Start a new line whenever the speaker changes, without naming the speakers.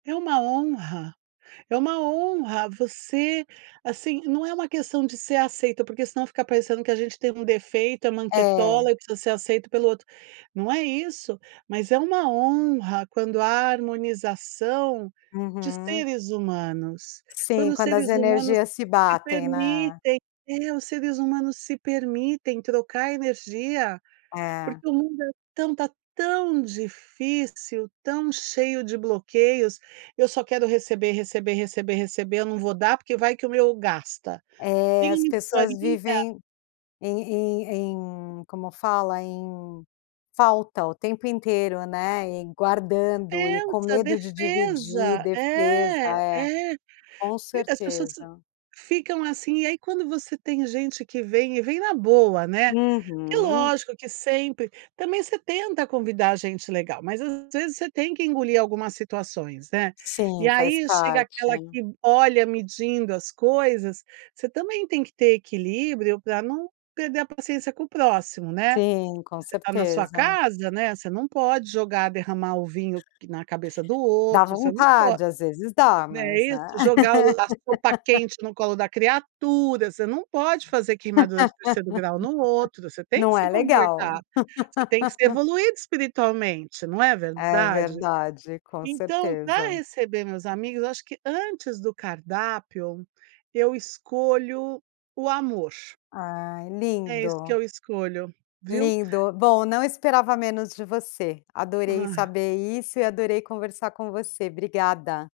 É uma honra, é uma honra você, assim, não é uma questão de ser aceita, porque senão fica parecendo que a gente tem um defeito, é manquetola
É.
e precisa ser aceito pelo outro, não é isso, mas é uma honra quando há harmonização de
Uhum.
seres humanos, quando
Sim,
os
quando as
seres humanos
energias se
se
batem, né?
permitem é os seres humanos se permitem trocar energia,
Eh.
porque o mundo é tão tá tão difícil, tão cheio de bloqueios, eu só quero receber, receber, receber, receber, eu não vou dar porque vai que o meu gasta.
É as
[unintelligible]
pessoas
faria.
vivem em em em como fala? Em falta o tempo inteiro, né? E guardando e com
Defesa,
medo de dividir,
defesa
defesa
é
é,
é,
com
e as pessoas
certeza.
ficam, assim, e aí quando você tem gente que vem e vem na boa, né, é
Uhum.
lógico que sempre também você tenta convidar gente legal, mas às vezes você tem que engolir algumas situações, né? E
Sim faz
aí chega aquela
parte.
que olha medindo as coisas, você também tem que ter equilíbrio pra não perder a paciência com o próximo, né.
Sim, com
Você tá na sua
certeza.
casa, né, você não pode jogar derramar o vinho na cabeça do
Dá
outro, você não pode,
vontade às vezes dá
né
mas,
isso?
né.
Jogar o lá o a sopa quente no colo da criatura, você não pode fazer queimadura de terceiro grau no outro, você tem que
Não
se
é
comportar,
legal.
você tem que ser evoluído espiritualmente, não é
É
verdade?
verdade, com
Então, pra
certeza.
receber meus amigos acho que antes do cardápio, eu escolho o amor.
Ai,
É isso que
lindo.
eu escolho, viu?
Lindo. Bom, não esperava menos de você. Adorei
Ah.
saber isso e adorei conversar com você, obrigada.